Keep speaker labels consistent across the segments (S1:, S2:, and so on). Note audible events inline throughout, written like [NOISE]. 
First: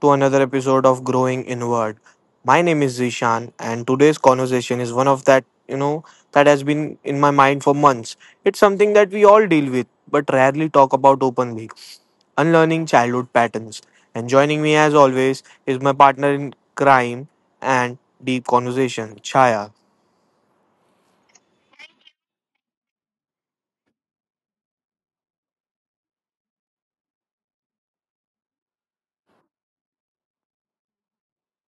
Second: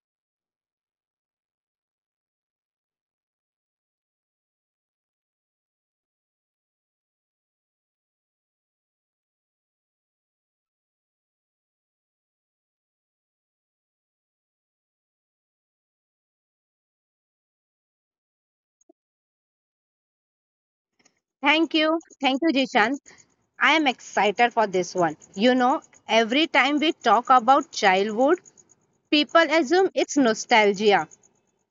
S1: to another episode of Growing Inward. My name is Zishan, and today's conversation is one of that that has been in my mind for months. It's something that we all deal with, but rarely talk about openly unlearning childhood patterns. And joining me, as always, is my partner in crime and deep conversation, Chaya.
S2: Thank you. Thank you, Jishan. I am excited for this one. You know, every time we talk about childhood, people assume it's nostalgia,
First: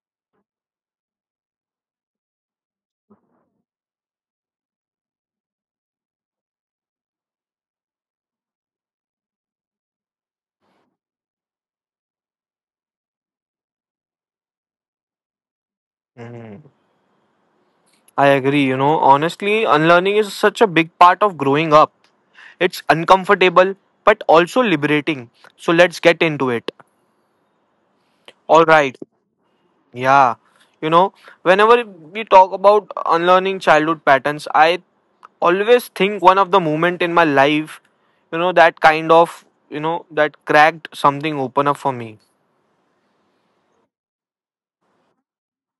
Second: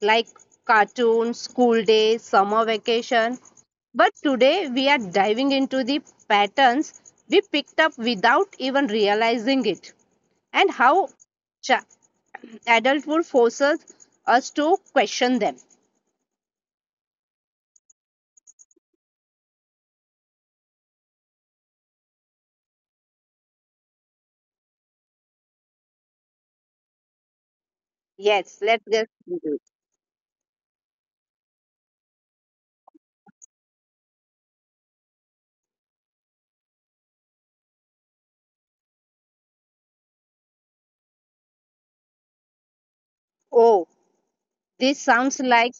S2: like cartoons, school days, summer vacation. But today we are diving into the patterns we picked up without even realizing it and how cha- adulthood forces us to question them.
S1: Mm-hmm. I agree. Honestly, unlearning is such a big part of growing up. It's uncomfortable but also liberating. So let's get into it.
S2: Yes,
S1: All
S2: let's
S1: right.
S2: get into it.
S1: Yeah. You know, whenever we talk about unlearning childhood patterns, I always think one of the moment in my life that kind of that cracked something open up for me.
S2: Oh, this sounds like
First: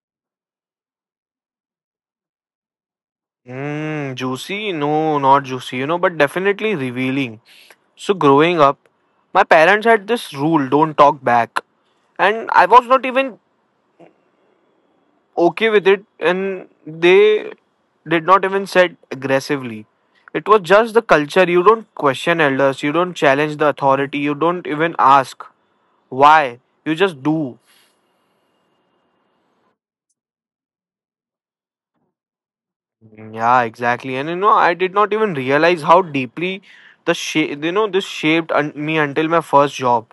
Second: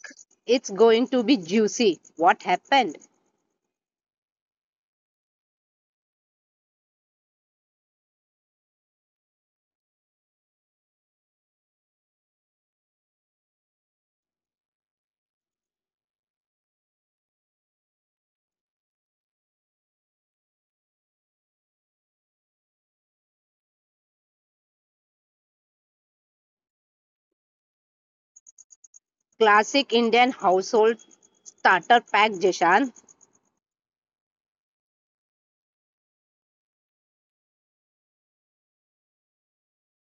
S2: it's going to be juicy. What happened?
S1: Juicy? No, not juicy but definitely revealing. So, growing up, my parents had this rule don't talk back. And I was not even okay with it, and they did not even said aggressively. It was just the culture. You don't question elders, you don't challenge the authority, you don't even ask why. You just do.
S2: Classic Indian household starter pack, Jishan.
S1: Mm, yeah, exactly. And I did not even realize how deeply the shape, this shaped me until my first job.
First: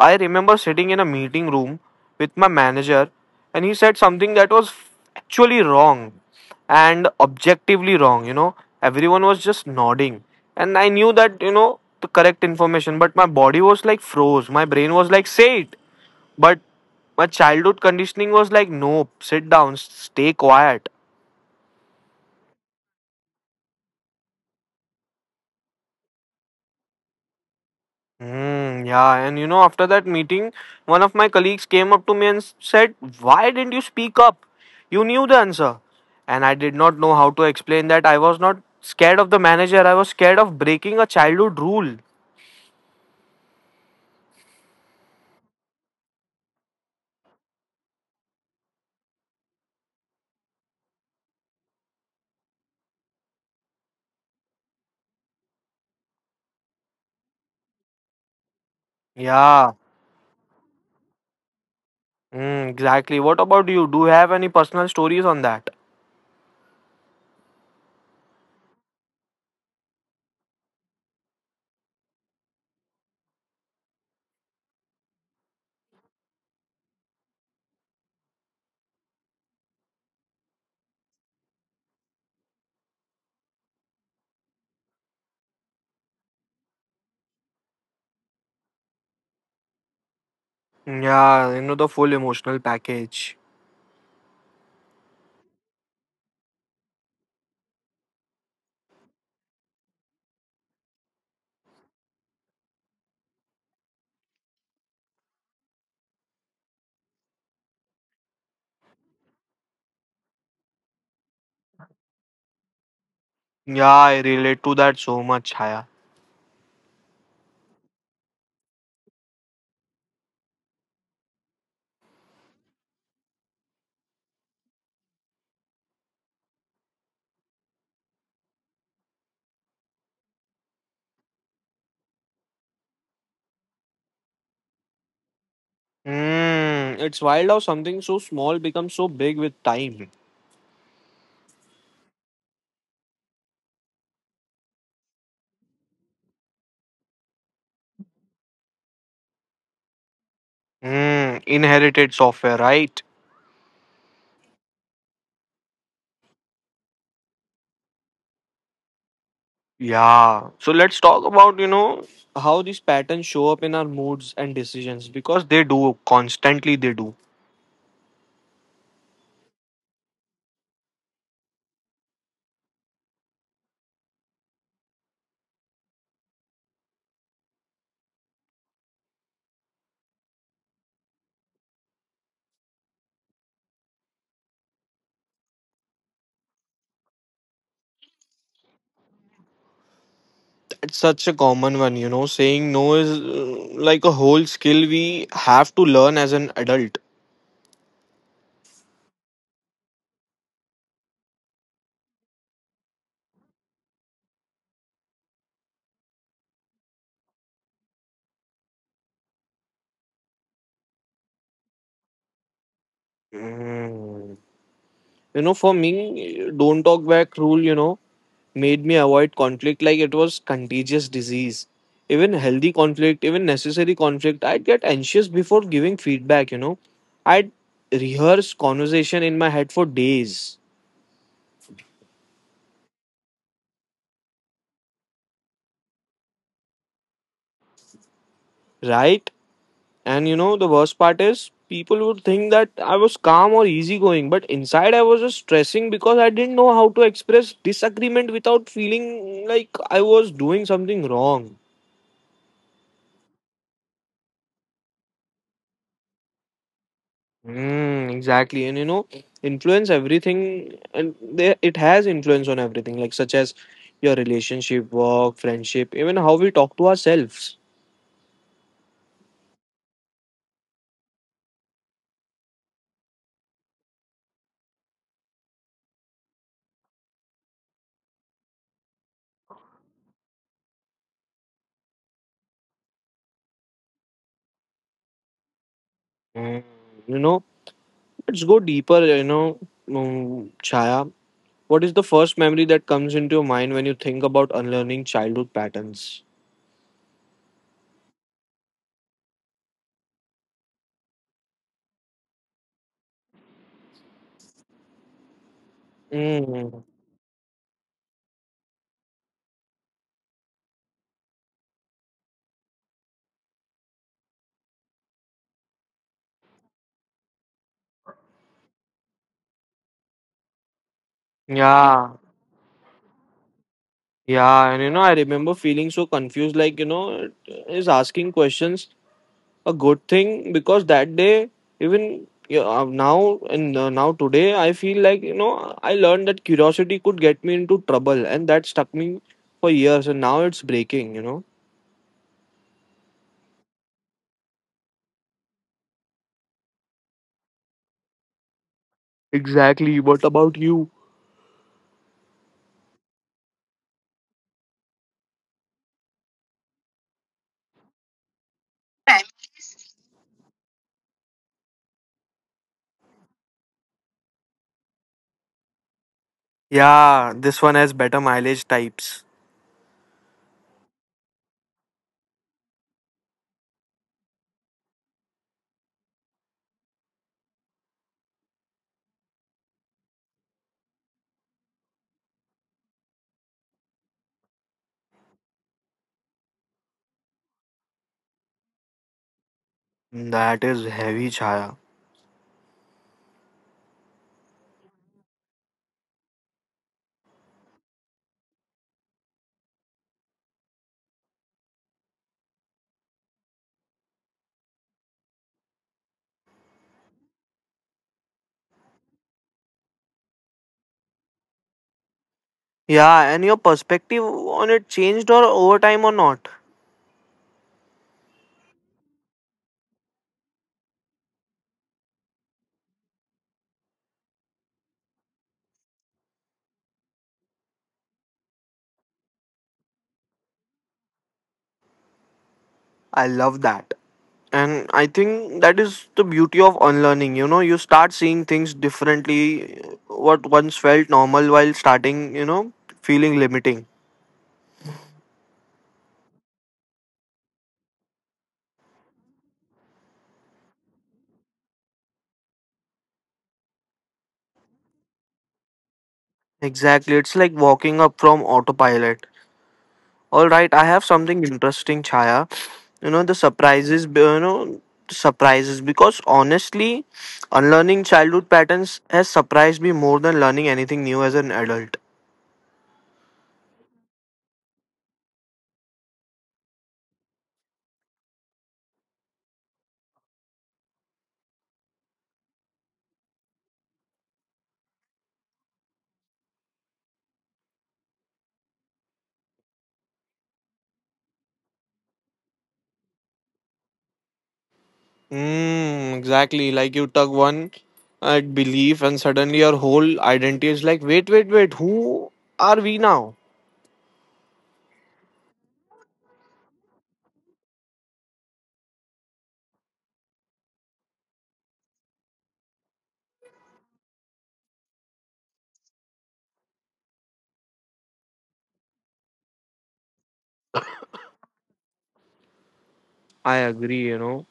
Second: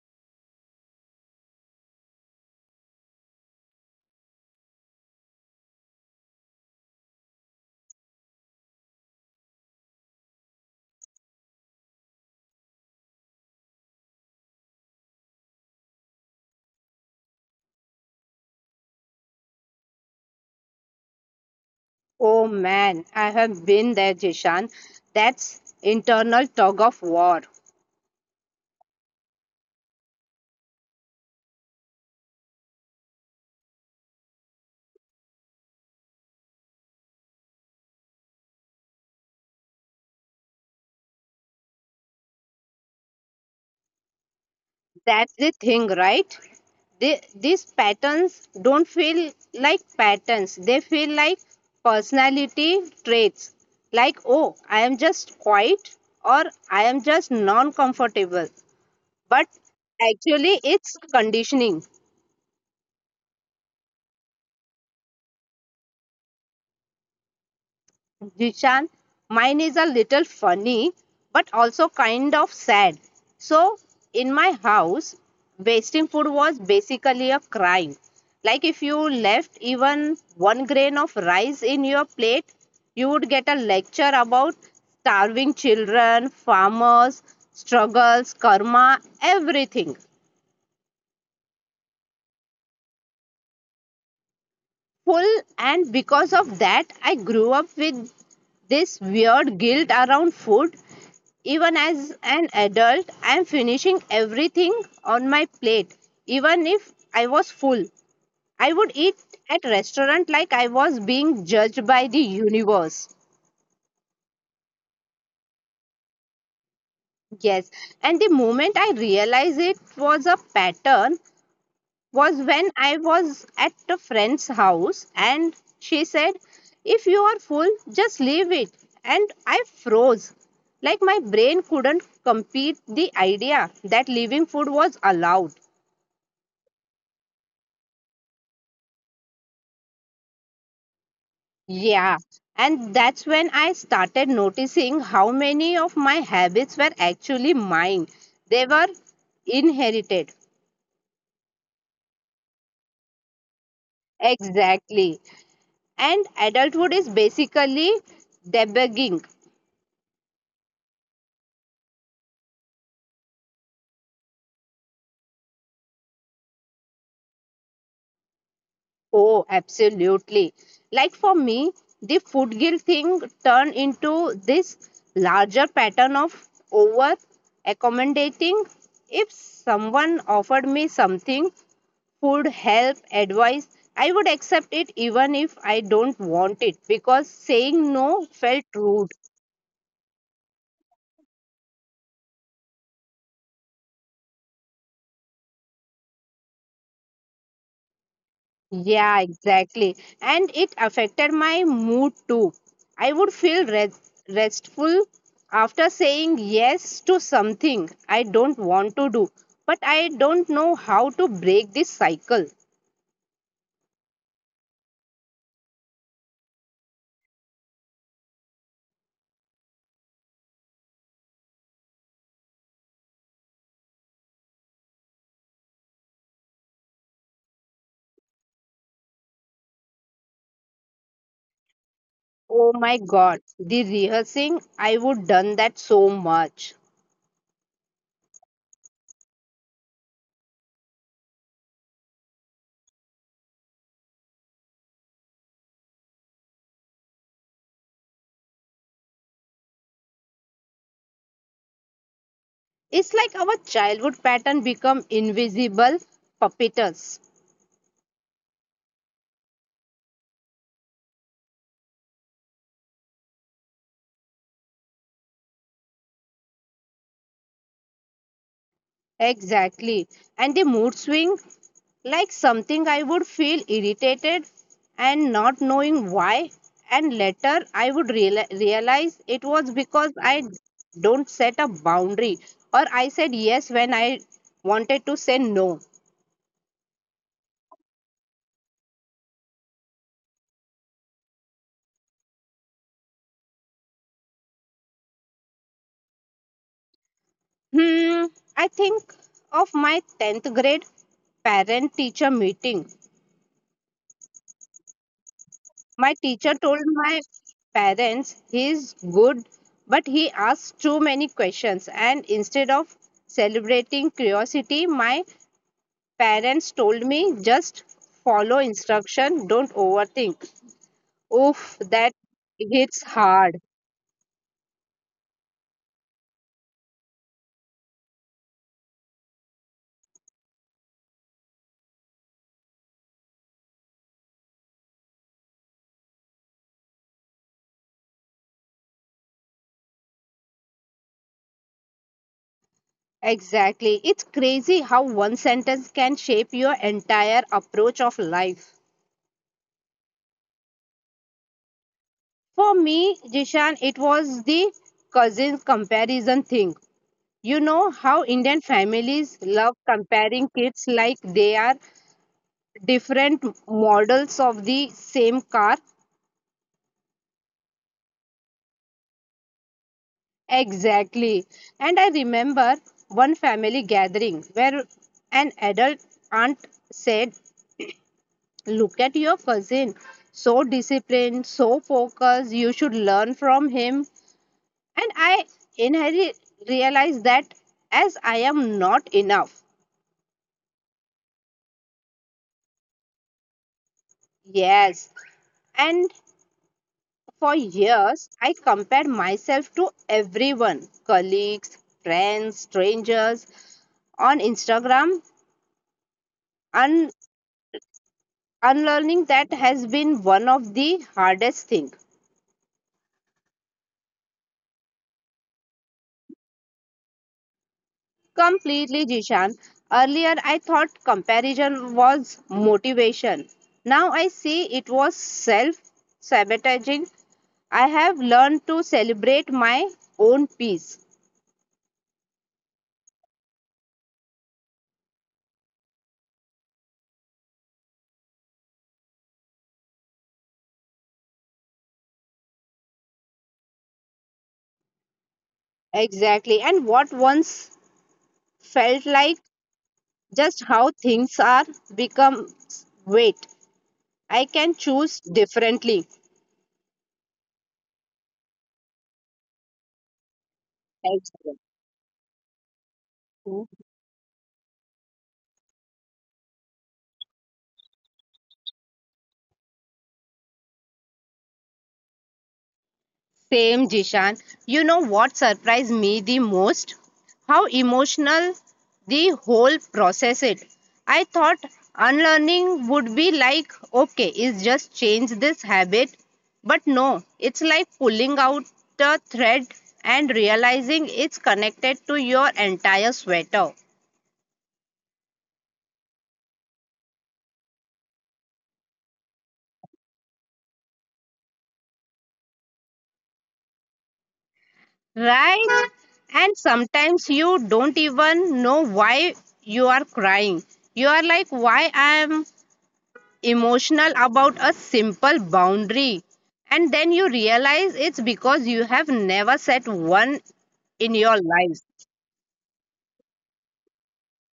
S1: I remember sitting in a meeting room with my manager, and he said something that was actually wrong and objectively wrong. Everyone was just nodding, and I knew that the correct information, but my body was like froze. My brain was like, "Say it," but my childhood conditioning was like, "Nope, sit down, stay quiet."
S2: Oh man, I have been there, Jishan. That's internal tug of war.
S1: Mm, yeah, and after that meeting, one of my colleagues came up to me and said, why didn't you speak up? You knew the answer. And I did not know how to explain that I was not scared of the manager, I was scared of breaking a childhood rule.
S2: That's the thing, right? These patterns don't feel like patterns. They feel like personality traits. Like, oh, I am just quiet or I am just non comfortable. But
S1: Yeah,
S2: actually it's conditioning.
S1: mm, exactly. What about you? Do you have any personal stories on that?
S2: Jishan, mine is a little funny, but also kind of sad. So, in my house, wasting food was basically a crime. Like if you left even one grain of rice in your plate, you would get a lecture about starving children, farmers, struggles, karma, everything.
S1: Yeah, the full emotional package.
S2: Full. And because of that, I grew up with this weird guilt around food. Even as an adult, I am finishing everything on my plate. Even if I was full, I would eat at restaurant like I was being judged by the universe.
S1: Yeah, I relate to that so much, Chaya.
S2: Yes. And the moment I realized it was a pattern was when I was at a friend's house, and she said, "If you are full, just leave it." And I froze. Like my brain couldn't compete the idea that leaving food was allowed.
S1: It's wild how something so small becomes so big with time.
S2: Yeah. And that's when I started noticing how many of my habits were actually mine. They were inherited.
S1: Inherited software, right?
S2: Exactly. And adulthood is basically debugging.
S1: Yeah. So let's talk about how these patterns show up in our moods and decisions because they do constantly they do.
S2: Oh, absolutely. Like for me, the food guilt thing turned into this larger pattern of over accommodating. If someone offered me something, food, help, advice, I would accept it even if I don't want it because saying no felt rude.
S1: That's such a common one saying no is like a whole skill we have to learn as an adult.
S2: Yeah, exactly. And it affected my mood too. I would feel restful after saying yes to something I don't want to do, but I don't know how to break this cycle.
S1: Mm. For me, don't talk back rule, made me avoid conflict like it was contagious disease. Even healthy conflict, even necessary conflict, I'd get anxious before giving feedback. I'd rehearse conversation in my head for days,
S2: Oh my god, the rehearsing, I would done that so much.
S1: right? And the worst part is people would think that I was calm or easygoing, but inside I was just stressing because I didn't know how to express disagreement without feeling like I was doing something wrong.
S2: It's like our childhood pattern become invisible puppeters.
S1: Exactly. And influence everything, and they, it has influence on everything, like such as your relationship, work, friendship, even how we talk to ourselves.
S2: Exactly. And the mood swing, like something I would feel irritated and not knowing why. And later I would realize it was because I don't set a boundary or I said yes when I wanted to say no.
S1: Mm. You know, let's go deeper. Chaya, what is the first memory that comes into your mind when you think about unlearning childhood patterns?
S2: Hmm, I think of my 10th grade parent teacher meeting. My teacher told
S1: Mm.
S2: my parents, "He is good, but he asks too many questions." And instead of celebrating curiosity, my parents told me, "Just follow instruction, don't overthink." Oof, that
S1: Yeah,
S2: hits hard.
S1: yeah, and I remember feeling so confused, like it is asking questions a good thing because that day even yeah, now and now today I feel like I learned that curiosity could get me into trouble and that stuck me for years and now it's breaking.
S2: Exactly. It's crazy how one sentence can shape your entire approach of life.
S1: Exactly. What about you?
S2: For me, Jishan, it was the cousin comparison thing. You know how Indian families love comparing kids like they are different models of the same car?
S1: Yeah, this one has better mileage types.
S2: Exactly. And I remember one family gathering where an adult aunt said, "Look at your cousin, so disciplined, so focused, you should learn from him." And I inherently realized that as I am not enough.
S1: That is heavy, Chaya.
S2: Yes. And for years, I compared myself to everyone, colleagues, friends, strangers on Instagram. And unlearning that has been one of the hardest things.
S1: Yeah, and your perspective on it changed or over time or not.
S2: Completely, Jishan. Earlier, I thought comparison was motivation. Now I see it was self sabotaging. I have learned to celebrate my own peace.
S1: I love that. And I think that is the beauty of unlearning. You know, you start seeing things differently. What once felt normal while starting, feeling limiting.
S2: Exactly. And what once felt like just how things are become. Wait, I can choose differently.
S1: Exactly. It's like walking up from autopilot. All right, I have something interesting, Chaya. The surprises, surprises. Because honestly, unlearning childhood patterns has surprised me more than learning anything new as an adult.
S2: Same, Jishan. You know what surprised me the most? How emotional the whole process it. I thought unlearning would be like, okay, it's just change this habit. But no, it's like pulling out a thread and realizing it's connected to your entire sweater.
S1: Exactly. Like you tug one at belief, and suddenly your whole identity is like, wait, wait, wait, who are we now?
S2: Right? And sometimes you don't even know why you are crying. You are like, why I am emotional about a simple boundary. And then you realize it's because you have never set one in your lives.
S1: I agree.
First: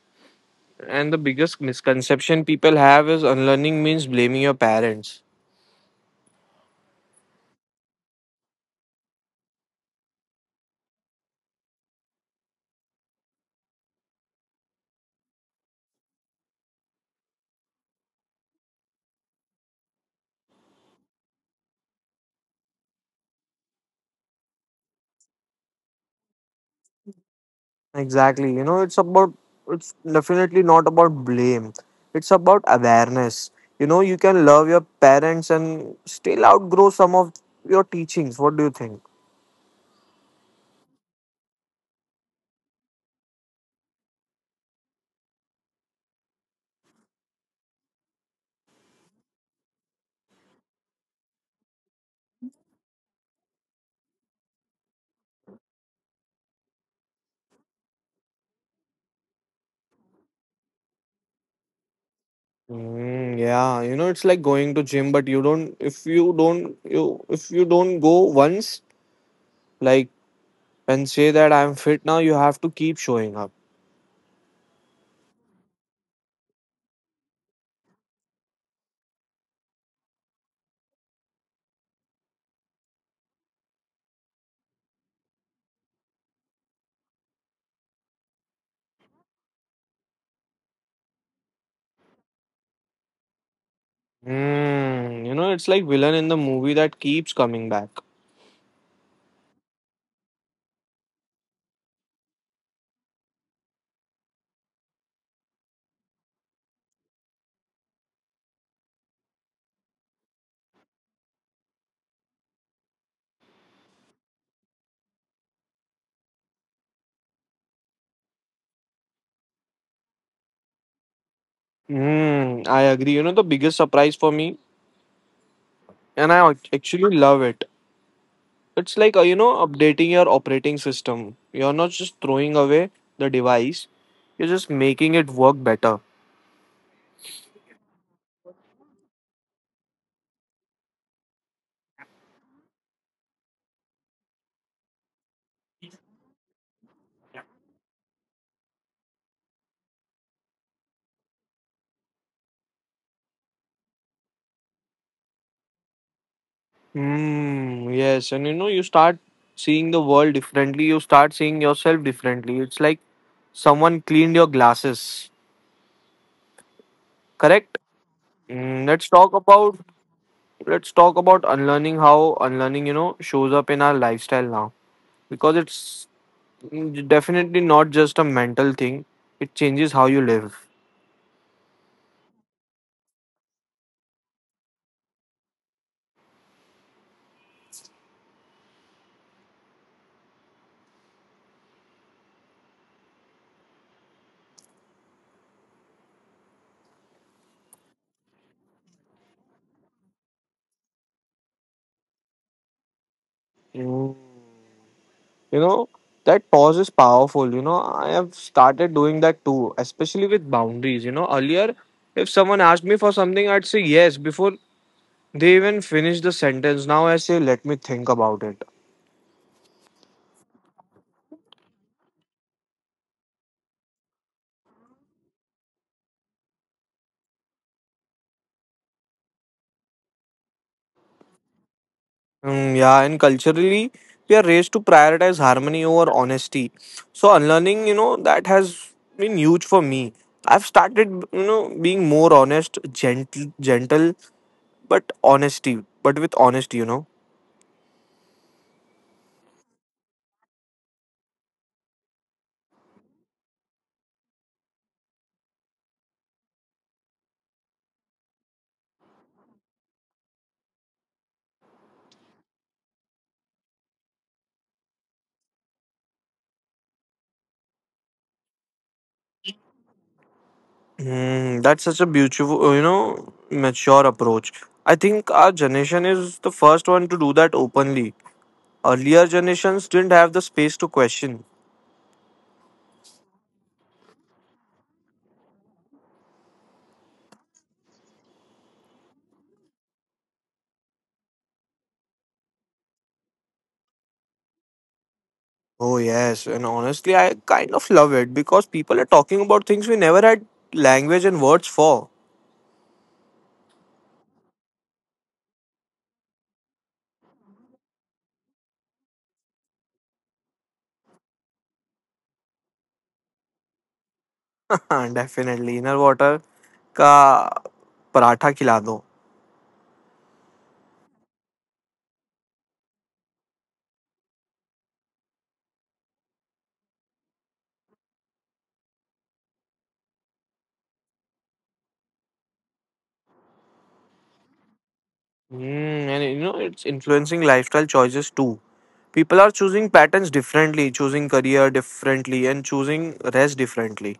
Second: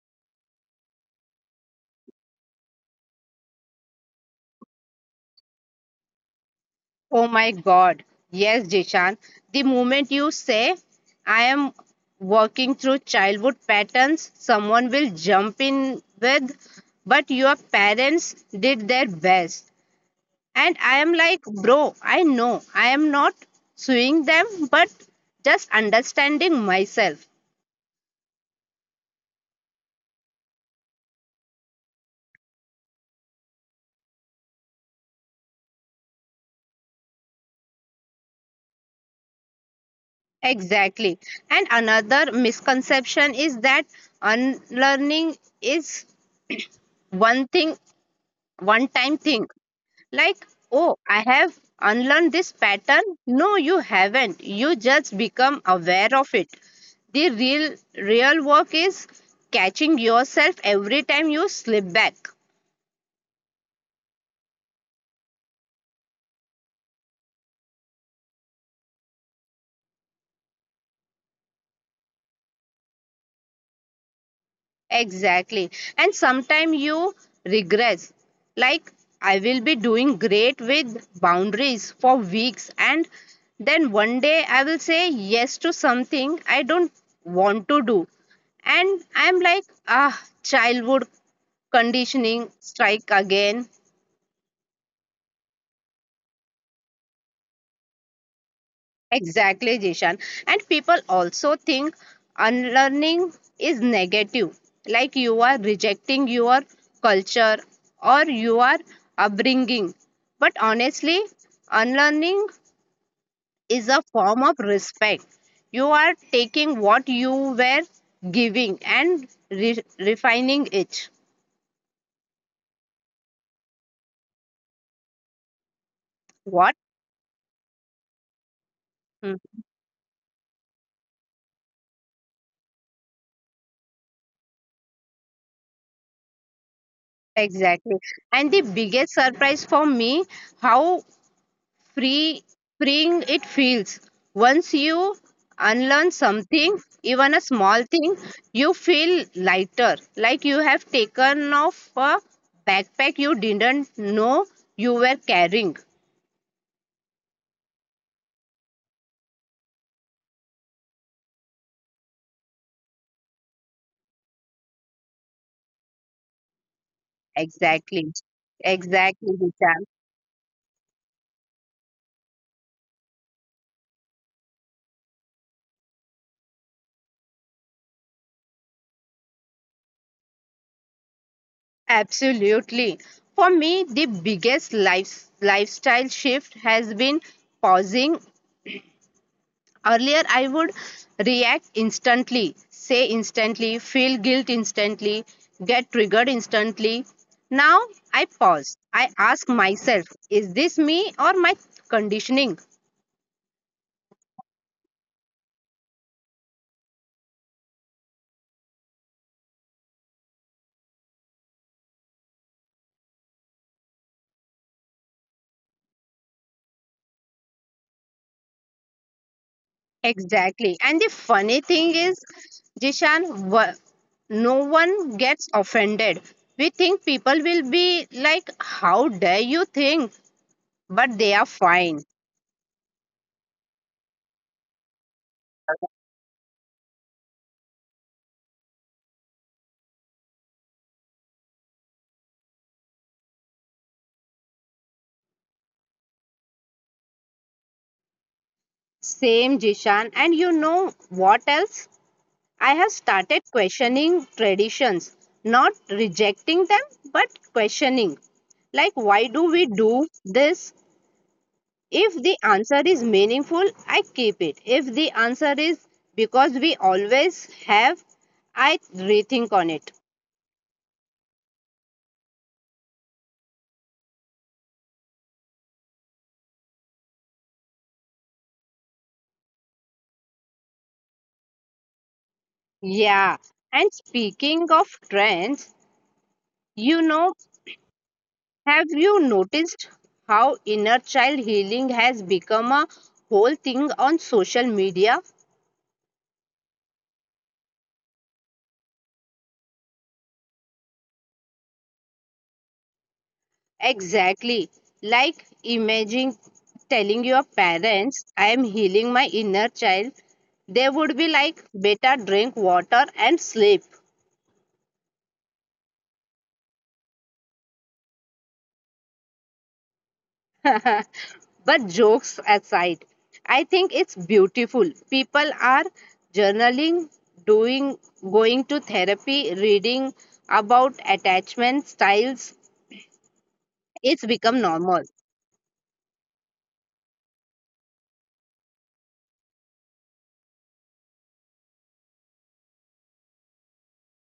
S1: And the biggest misconception people have is unlearning means blaming your parents.
S2: Oh my God. Yes, Jishan. The moment you say, "I am working through childhood patterns," someone will jump in with, "But your parents did their best." And I am like, bro, I know I am not suing them, but just understanding myself.
S1: Exactly. It's definitely not about blame, it's about awareness. You know, you can love your parents and still outgrow some of your teachings. What do you think?
S2: Exactly. And another misconception is that unlearning is one thing, one time thing. Like, oh, I have unlearned this pattern. No, you haven't. You just become aware of it. The real work is catching yourself every time you slip back.
S1: Yeah, it's like going to gym, but you don't if you don't you if you don't go once, like and say that I'm fit now, you have to keep showing up.
S2: Exactly. And sometimes you regress. Like, I will be doing great with boundaries for weeks, and then one day I will say yes to something I don't want to do. And I'm like, ah, childhood conditioning strike again.
S1: It's like villain in the movie that keeps coming back.
S2: Exactly, Jishan. And people also think unlearning is negative, like you are rejecting your culture or you are upbringing. But honestly, unlearning is a form of respect. You are taking what you were giving and refining it.
S1: I agree. The biggest surprise for me, and I
S2: What?
S1: actually love it. It's like,
S2: Mm,
S1: updating your operating system. You're not just throwing away the device, you're just making it work better.
S2: Exactly. And the biggest surprise for me, how free freeing it feels. Once you unlearn something, even a small thing, you feel lighter, like you have taken off a backpack you didn't know you were carrying.
S1: Mm, yes, and you start seeing the world differently, you start seeing yourself differently. It's like someone cleaned your glasses, correct?
S2: Exactly.
S1: Mm, let's
S2: Exactly,
S1: talk about
S2: Vishal.
S1: let's talk about unlearning how unlearning, shows up in our lifestyle now because it's definitely not just a mental thing. It changes how you live.
S2: Absolutely. For me, the biggest lifestyle shift has been pausing. Earlier, I would react instantly, say instantly, feel guilt instantly, get triggered instantly. Now, I pause. I ask myself, is this me or my conditioning?
S1: Mm. You know, that pause is powerful. I have started doing that too, especially with boundaries. Earlier, if someone asked me for something, I'd say yes before they even finish the sentence. Now I say, let me think about it.
S2: Exactly. And the funny thing is, Jishan, no one gets offended. We think people will be like, "How dare you think?" But they are fine.
S1: Yeah, and culturally, we are raised to prioritize harmony over honesty. So unlearning, that has been huge for me. I've started, being more honest, gentle, gentle, but honesty, but with honesty.
S2: Same, Jishan. And you know what else? I have started questioning traditions, not rejecting them, but questioning. Like, why do we do this? If the answer is meaningful, I keep it. If the answer is because we always have, I rethink on it.
S1: That's such a beautiful, mature approach. I think our generation is the first one to do that openly. Earlier generations didn't have the space to question.
S2: Yeah. And speaking of trends, you know, have you noticed how inner child healing has become a whole thing on social media?
S1: Oh, yes, and honestly, I kind of love it because people are talking about things we never had language and words for.
S2: Exactly. Like imagine telling your parents, "I am healing my inner child." They would be like, "Beta, drink water and sleep."
S1: [LAUGHS] Definitely, inner water ka paratha khila do.
S2: [LAUGHS] But jokes aside, I think it's beautiful. People are journaling, doing, going to therapy, reading about attachment styles. It's become normal.
S1: It's influencing lifestyle choices too. People are choosing patterns differently, choosing career differently, and choosing rest differently.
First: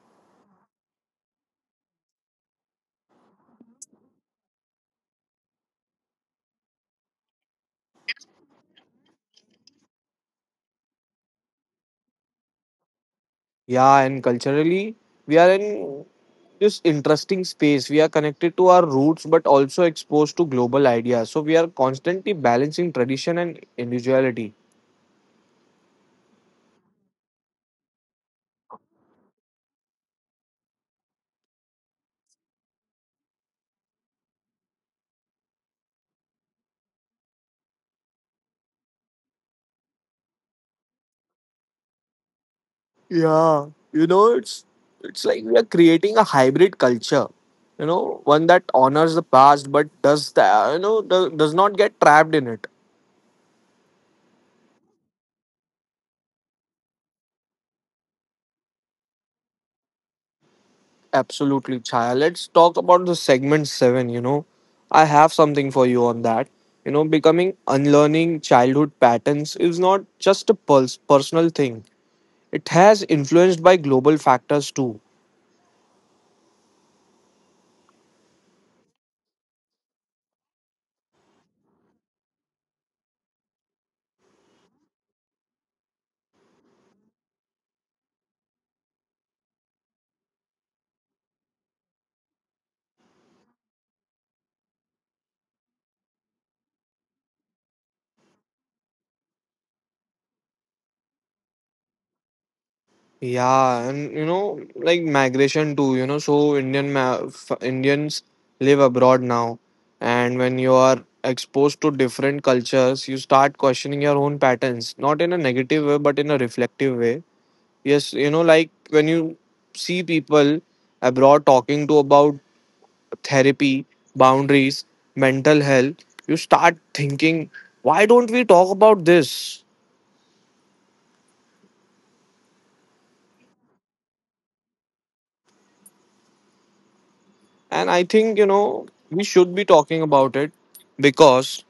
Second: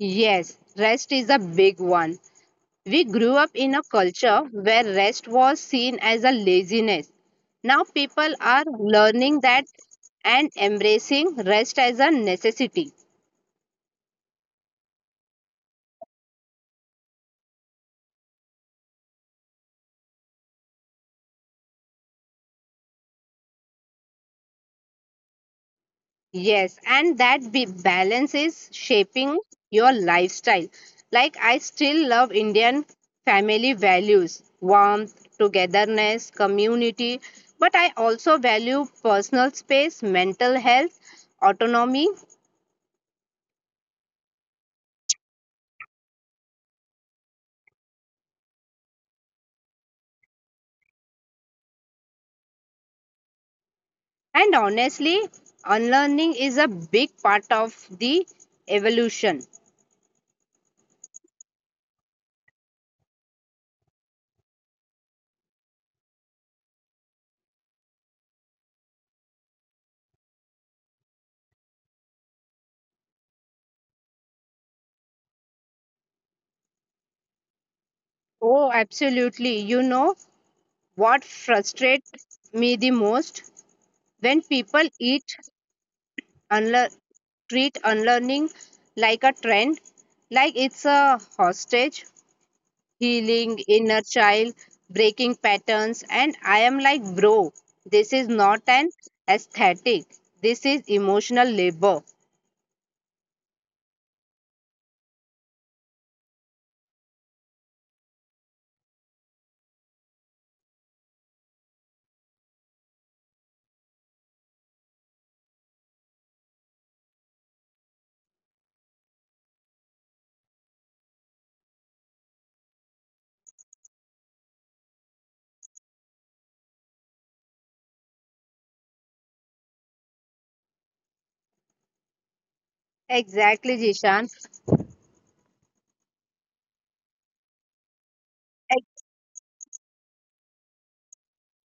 S2: Yes, rest is a big one. We grew up in a culture where rest was seen as a laziness. Now people are learning that and embracing rest as a necessity.
S1: Yeah, and culturally, we are in this interesting space. We are connected to our roots, but also exposed to global ideas. So we are constantly balancing tradition and individuality.
S2: Yes, and that balance is shaping your lifestyle. Like I still love Indian family values, warmth, togetherness, community, but I also value personal space, mental health, autonomy.
S1: Yeah, you know, it's it's like we are creating a hybrid culture. One that honors the past but does the you know does not get trapped in it.
S2: And honestly, unlearning is a big part of the evolution.
S1: Absolutely, Chaya. Let's talk about the segment seven. I have something for you on that. Becoming unlearning childhood patterns is not just a pulse personal thing. It has influenced by global factors too.
S2: Oh, absolutely. You know what frustrates me the most? When people eat unlearn, treat unlearning like a trend, like it's a hostage, healing inner child, breaking patterns, and I am like, bro, this is not an aesthetic. This is emotional labor.
S1: Yeah, and like migration too. So Indian Indians live abroad now, and when you are exposed to different cultures, you start questioning your own patterns, not in a negative way, but in a reflective way. Yes, like when you see people abroad talking to about therapy, boundaries, mental health, you start thinking, why don't we talk about this?
S2: Exactly, Jishan.
S1: And I think,
S2: I-
S1: we should be talking about it because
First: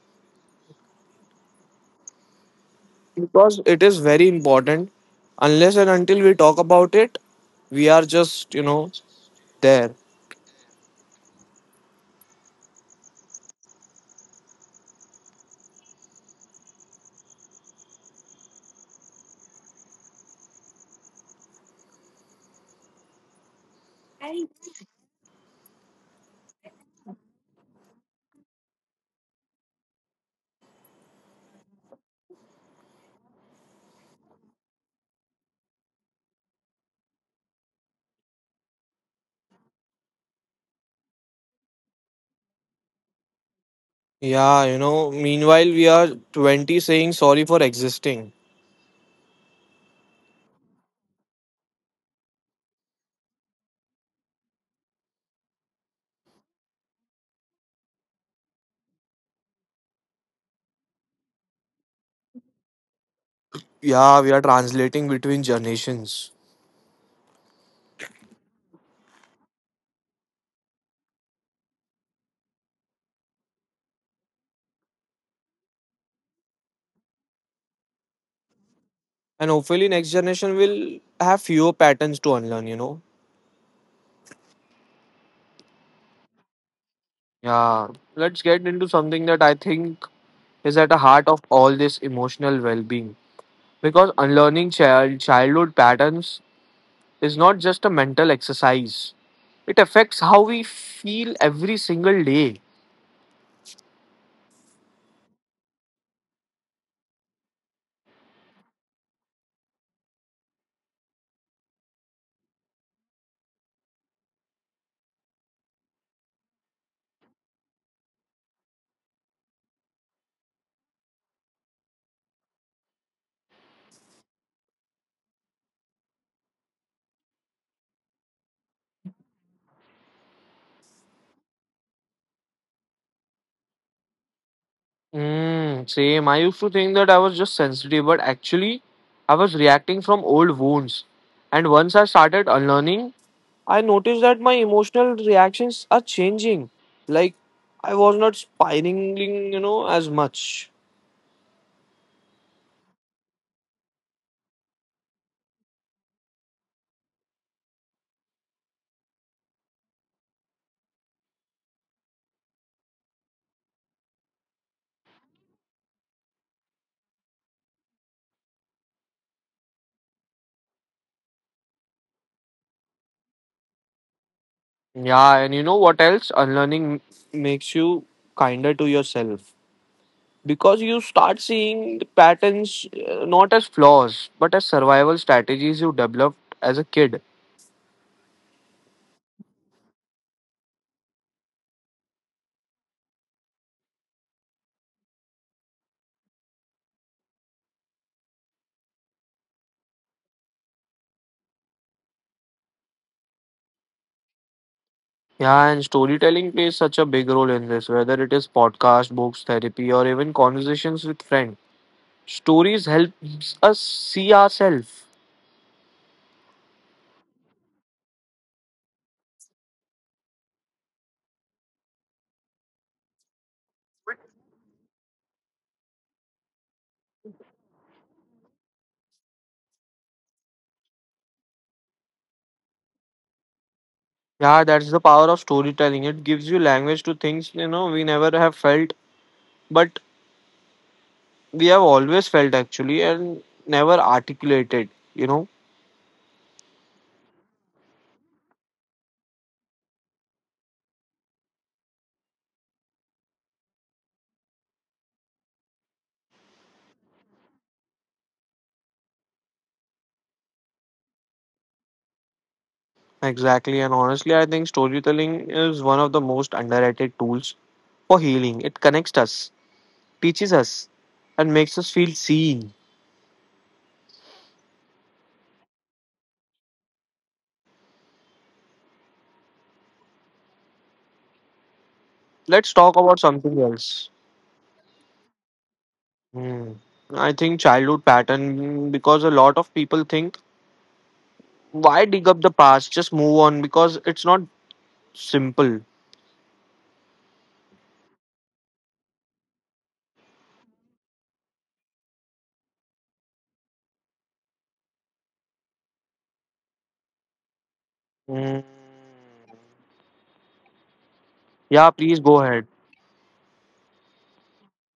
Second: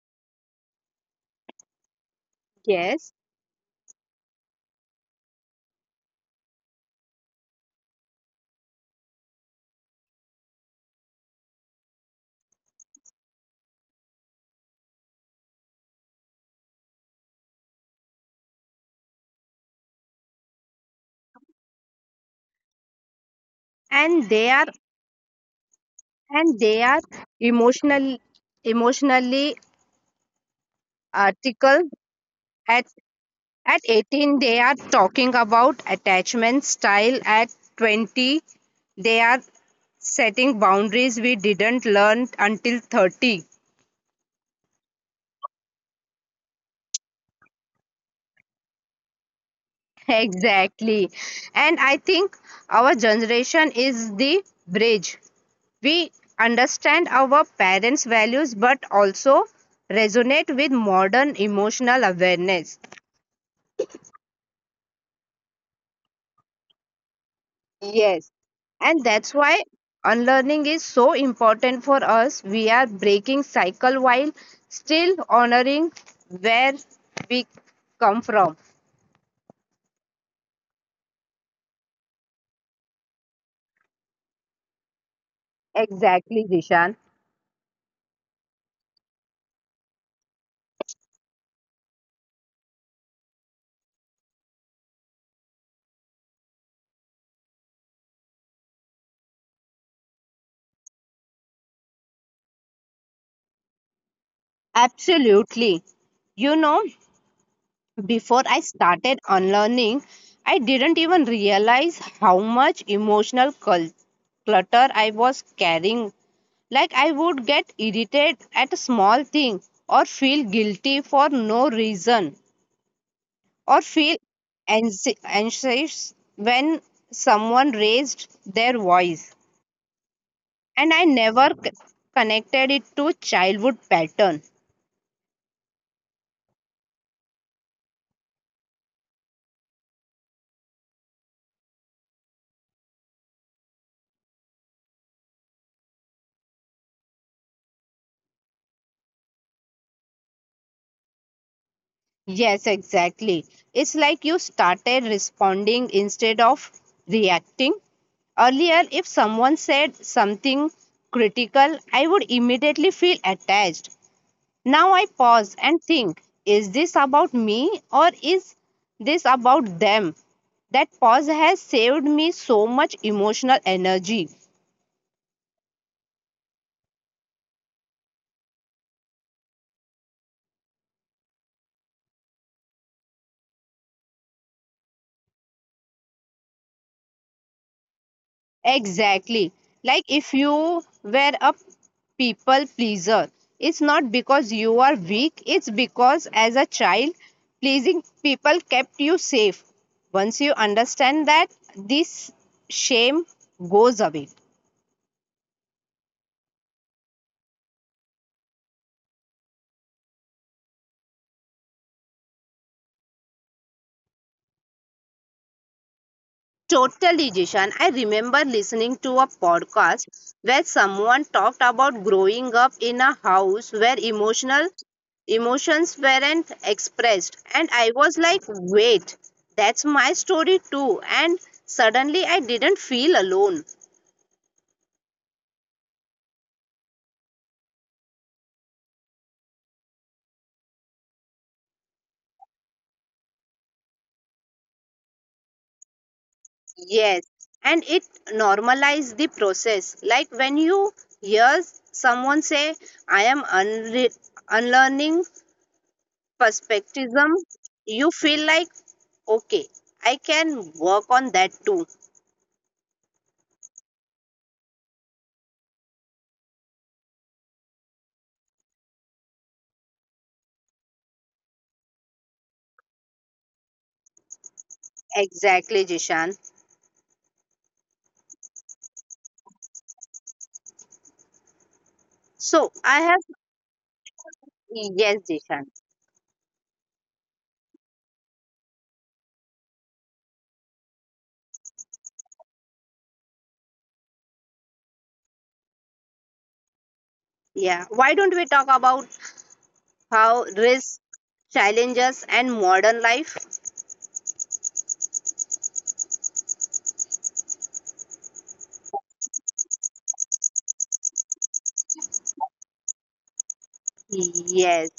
S2: Yes.
S1: because it is very important. Unless and until we talk about it, we are just, there.
S2: and they are and they are emotional emotionally article at at 18, they are talking about attachment style at 20, they are setting boundaries we didn't learn until 30.
S1: Yeah, meanwhile we are 20 saying sorry for existing.
S2: Exactly. And I think our generation is the bridge. We understand our parents values but also resonate with modern emotional awareness.
S1: Yeah, we are translating between generations.
S2: Yes. And that's why unlearning is so important for us. We are breaking cycle while still honoring where we come from.
S1: And hopefully, next generation will have fewer patterns to unlearn.
S2: Exactly, Dishan.
S1: Yeah, let's get into something that I think is at the heart of all this emotional well being. Because unlearning child, childhood patterns is not just a mental exercise, it affects how we feel every single day.
S2: Absolutely. You know, before I started unlearning, I didn't even realize how much emotional clutter I was carrying. Like I would get irritated at a small thing or feel guilty for no reason. Or feel anxious when someone raised their voice, and I never connected it to childhood pattern.
S1: Same. I used to think that I was just sensitive, but actually, I was reacting from old wounds. And once I started unlearning, I noticed that my emotional reactions are changing. Like, I was not spiraling, as much.
S2: Yes, exactly. It's like you started responding instead of reacting. Earlier, if someone said something critical, I would immediately feel attached. Now I pause and think, is this about me or is this about them? That pause has saved me so much emotional energy.
S1: Yeah, and you know what else? Unlearning makes you kinder to yourself because you start seeing the patterns not as flaws but as survival strategies you developed as a kid.
S2: Exactly. Like if you were a people pleaser, it's not because you are weak, it's because as a child, pleasing people kept you safe. Once you understand that, this shame goes away.
S1: Yeah, and storytelling plays such a big role in this, whether it is podcast, books, therapy, or even conversations with friends. Stories helps us see ourselves.
S2: Totalization. I remember listening to a podcast where someone talked about growing up in a house where emotional emotions weren't expressed, and I was like, "Wait, that's my story too." And suddenly I didn't feel alone.
S1: Yeah, that's the power of storytelling. It gives you language to things we never have felt, but we have always felt actually and never articulated. You know
S2: Yes, and it normalized the process. Like when you hear someone say, "I am unlearning perspectivism," you feel like, okay, I can work on that too.
S1: exactly, and honestly, I think storytelling is one of the most underrated tools for healing. It connects us, teaches us, and makes us feel seen.
S2: Exactly, Jishan. So
S1: Let's talk
S2: I have,
S1: about something else.
S2: yes, Jishan.
S1: Hmm. I think childhood pattern because a lot of people think why dig up the past, just move on because it's not simple.
S2: Yeah. Why don't we talk about how risk, challenges, and modern life?
S1: Mm. Yeah, please go ahead.
S2: Yes.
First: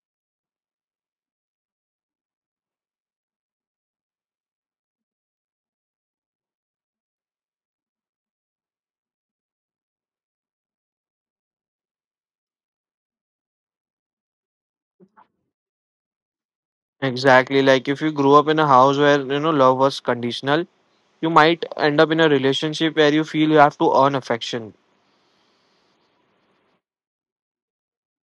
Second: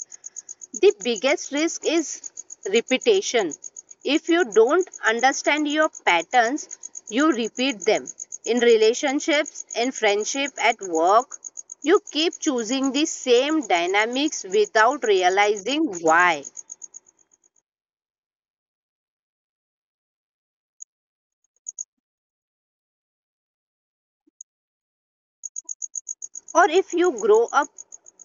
S2: The biggest risk is repetition. If you don't understand your patterns, you repeat them. In relationships, in friendship, at work, you keep choosing the same dynamics without realizing why.
S1: Exactly. Like if you grew up in a house where love was conditional, you might end up in a relationship where you feel you have to earn affection.
S2: Or if you grow up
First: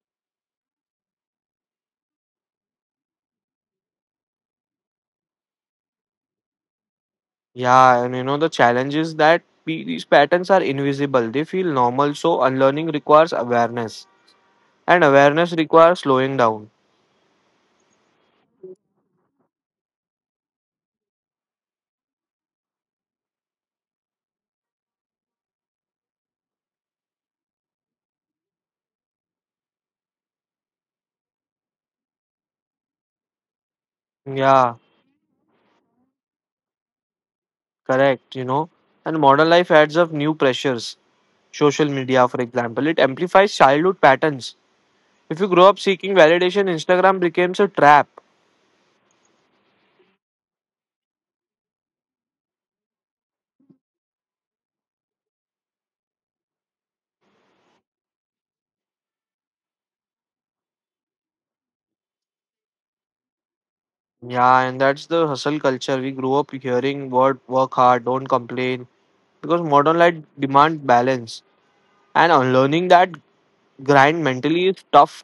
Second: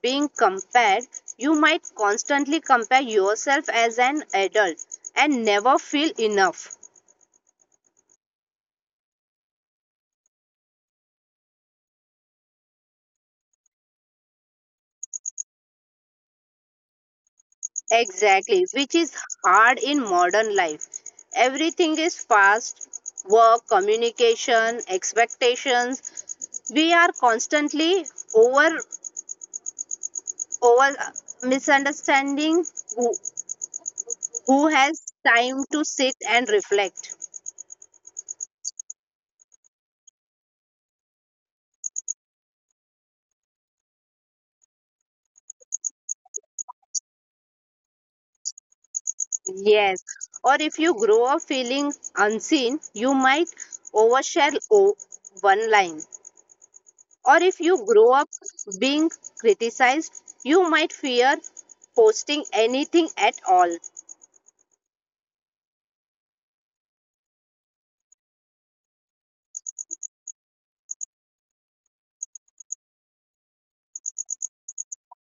S2: being compared, you might constantly compare yourself as an adult and never feel enough.
S1: Yeah, and the challenge is that we, these patterns are invisible. They feel normal, so unlearning requires awareness. And awareness requires slowing down.
S2: Exactly, which is hard in modern life. Everything is fast, work, communication, expectations. We are constantly over over misunderstanding who, who
S1: Yeah,
S2: has time to sit and reflect.
S1: correct. And modern life adds up new pressures. Social media, for example, it amplifies childhood patterns. If you grow up seeking validation, Instagram becomes a trap.
S2: Yes. Or if you grow up feeling unseen, you might overshare one line, or if you grow up being criticized, you might fear posting anything at all.
S1: Yeah, and that's the hustle culture. We grew up hearing word work hard, don't complain, because modern life demand balance. And unlearning that grind mentally is tough.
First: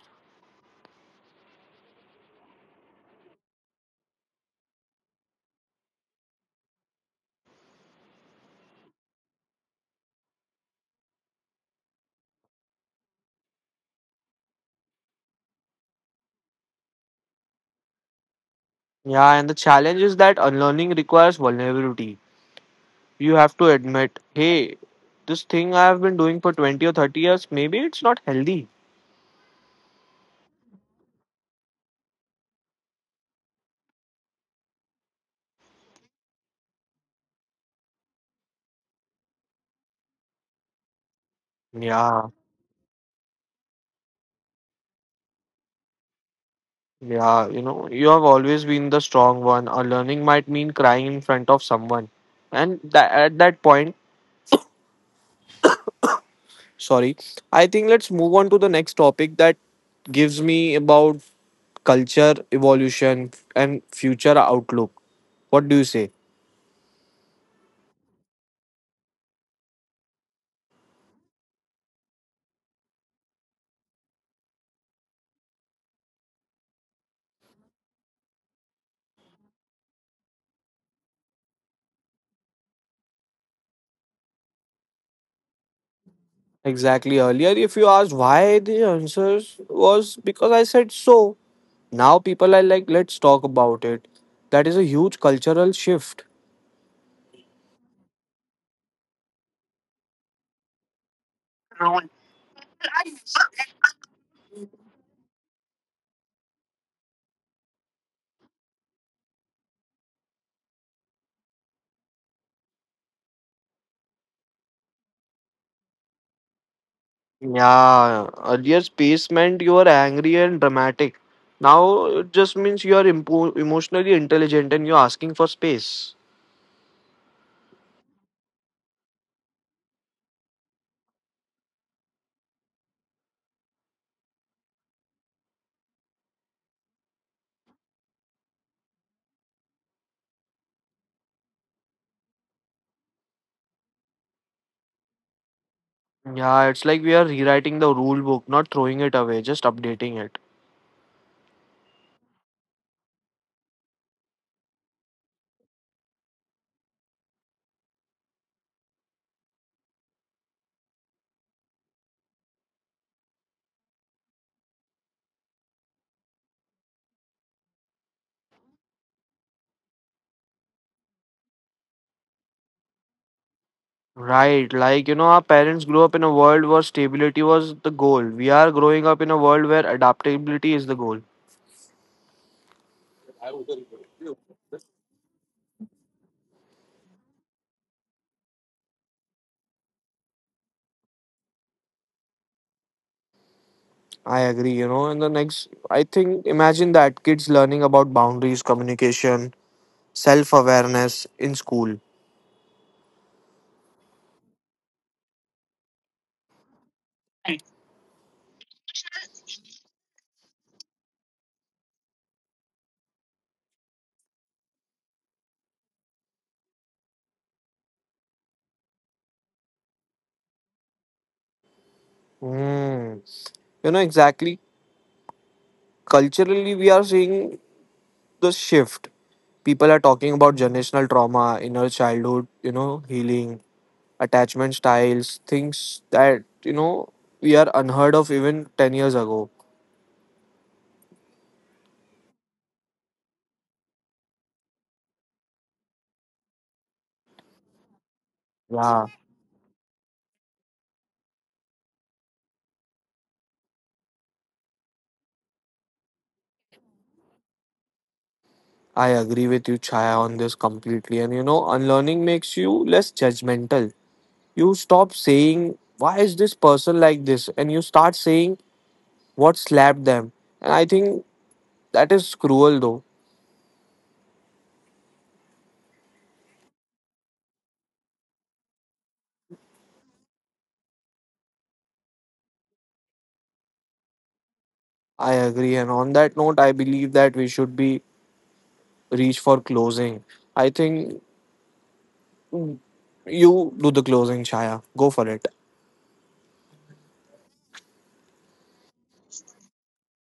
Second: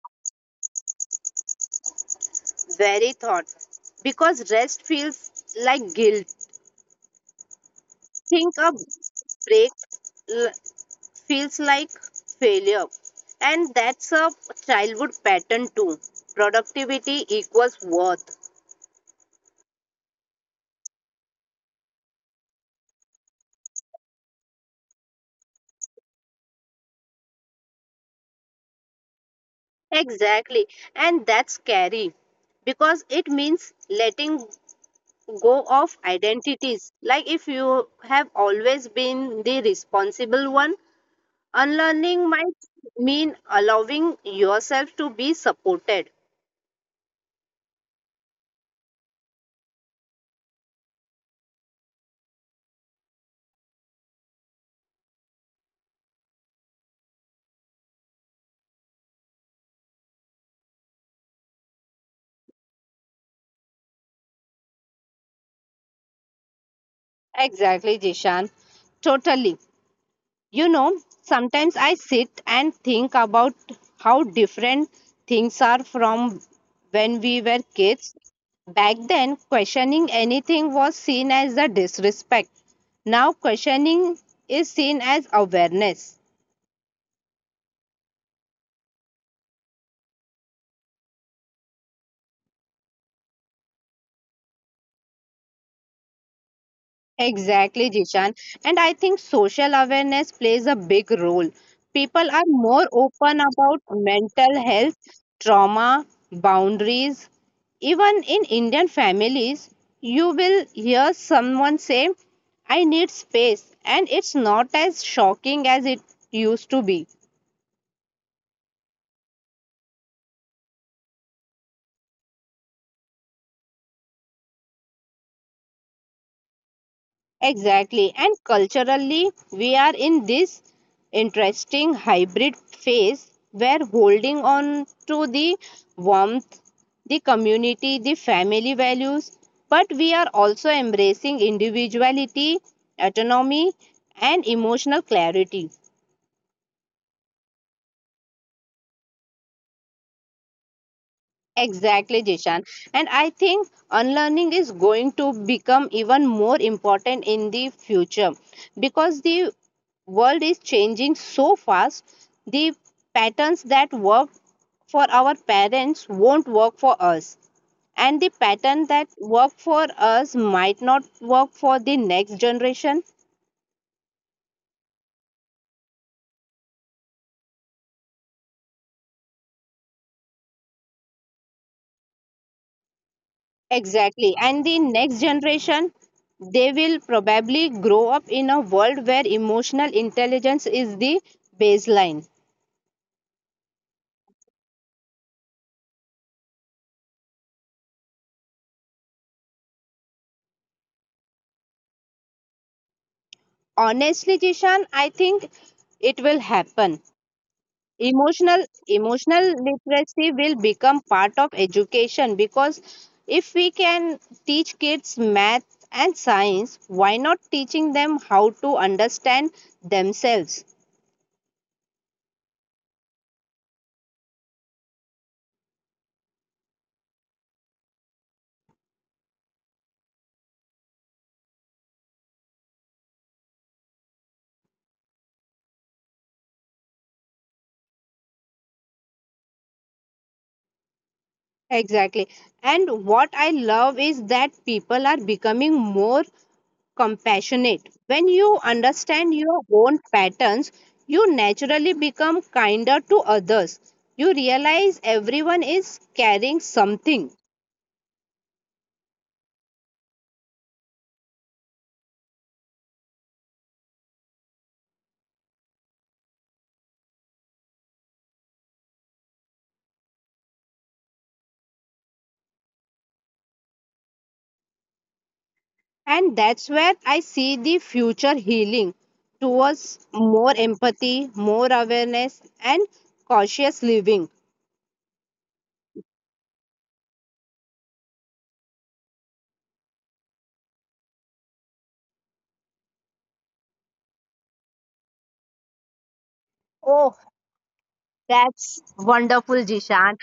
S2: Very thought. Because rest feels like guilt. Think a break l- feels like failure. And that's a childhood pattern too. Productivity equals worth.
S1: Yeah, and the challenge is that unlearning requires vulnerability. You have to admit, hey, this thing I have been doing for 20 or 30 years, maybe it's not healthy.
S2: Exactly. And that's scary because it means letting go of identities. Like if you have always been the responsible one, unlearning
S1: Yeah,
S2: might mean allowing yourself to be supported.
S1: yeah, you have always been the strong one. Unlearning might mean crying in front of someone. And at that point, sorry I think let's move on to the next topic that gives me about culture evolution and future outlook, what do you say?
S2: Exactly, Jishan. Totally. You know, sometimes I sit and think about how different things are from when we were kids. Back then, questioning anything was seen as a disrespect. Now, questioning is seen as awareness.
S1: Exactly, earlier if you asked why the answers was because I said so, now people are like let's talk about it. That is a huge cultural shift.
S2: Exactly, Jishan. And I think social awareness plays a big role. People are more open about mental health, trauma, boundaries. Even in Indian families, you will hear someone say, "I need space," and it's not as shocking as it used to be.
S1: Yeah, earlier space meant you were angry and dramatic, now it just means you are emotionally intelligent and you're asking for space.
S2: Exactly. And culturally, we are in this interesting hybrid phase where holding on to the warmth, the community, the family values, but we are also embracing individuality, autonomy, and emotional clarity.
S1: Yeah, it's like we are rewriting the rule book, not throwing it away, just updating it.
S2: Exactly, Jishan. And I think unlearning is going to become even more important in the future because the world is changing so fast. The patterns that work for our parents won't work for us. And the pattern that work for us might not work for the next generation.
S1: Right, like our parents grew up in a world where stability was the goal. We are growing up in a world where adaptability is the goal.
S2: Exactly. And the next generation, they will probably grow up in a world where emotional intelligence is the baseline.
S1: I agree. And the next, I think, imagine that kids learning about boundaries, communication, self awareness in school.
S2: Honestly, Jishan, I think it will happen. Emotional literacy will become part of education because if we can teach kids math and science, why not teaching them how to understand themselves?
S1: Mm. Exactly. Culturally, we are seeing the shift. People are talking about generational trauma, inner childhood, healing attachment styles, things that we are unheard of even 10 years ago.
S2: Exactly. And what I love is that people are becoming more compassionate. When you
S1: Yeah,
S2: understand your own patterns, you naturally become kinder to others. You realize everyone is carrying something.
S1: I agree with you, Chaya, on this completely. And, unlearning makes you less judgmental. You stop saying, why is this person like this? And you start saying, what slapped them? And I think that is cruel, though.
S2: And that's where I see the future healing towards more empathy, more awareness, and cautious living.
S1: I agree. And on that note, I believe that we should be reach for closing. I think you do the closing, Chaya. Go for it.
S2: Oh, that's wonderful, Jishan.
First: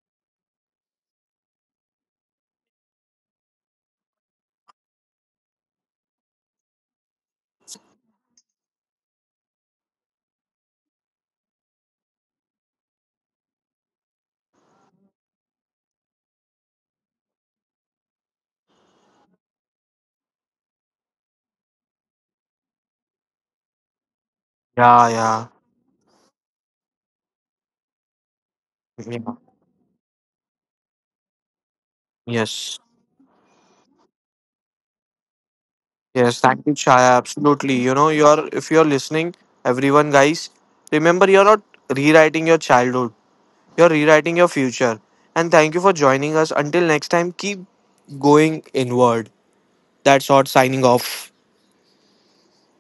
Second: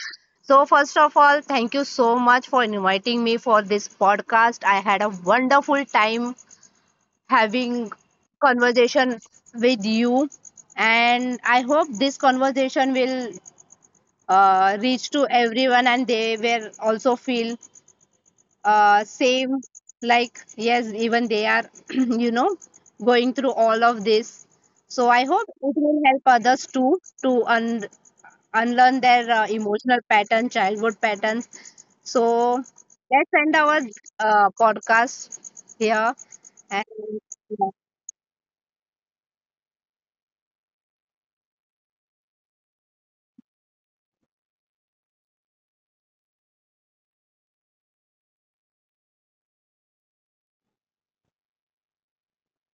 S2: So, first of all, thank you so much for inviting me for this podcast. I had a wonderful time having conversation with you, and I hope this conversation will reach to everyone, and they will also feel same. Like yes, even they are, [CLEARS THROAT] you know, going through all of this. So I hope
S1: Yeah,
S2: it will help others too to unlearn
S1: yeah.
S2: their
S1: Yeah.
S2: emotional pattern, childhood patterns. So
S1: Yes.
S2: let's end our podcast here.
S1: Yes, thank you, Chaya. Absolutely.
S2: And
S1: You know, you're if you're listening, everyone, guys, remember you're not rewriting your childhood. You're rewriting your future. And thank you for joining us. Until next time, keep going inward. That's all. Signing off.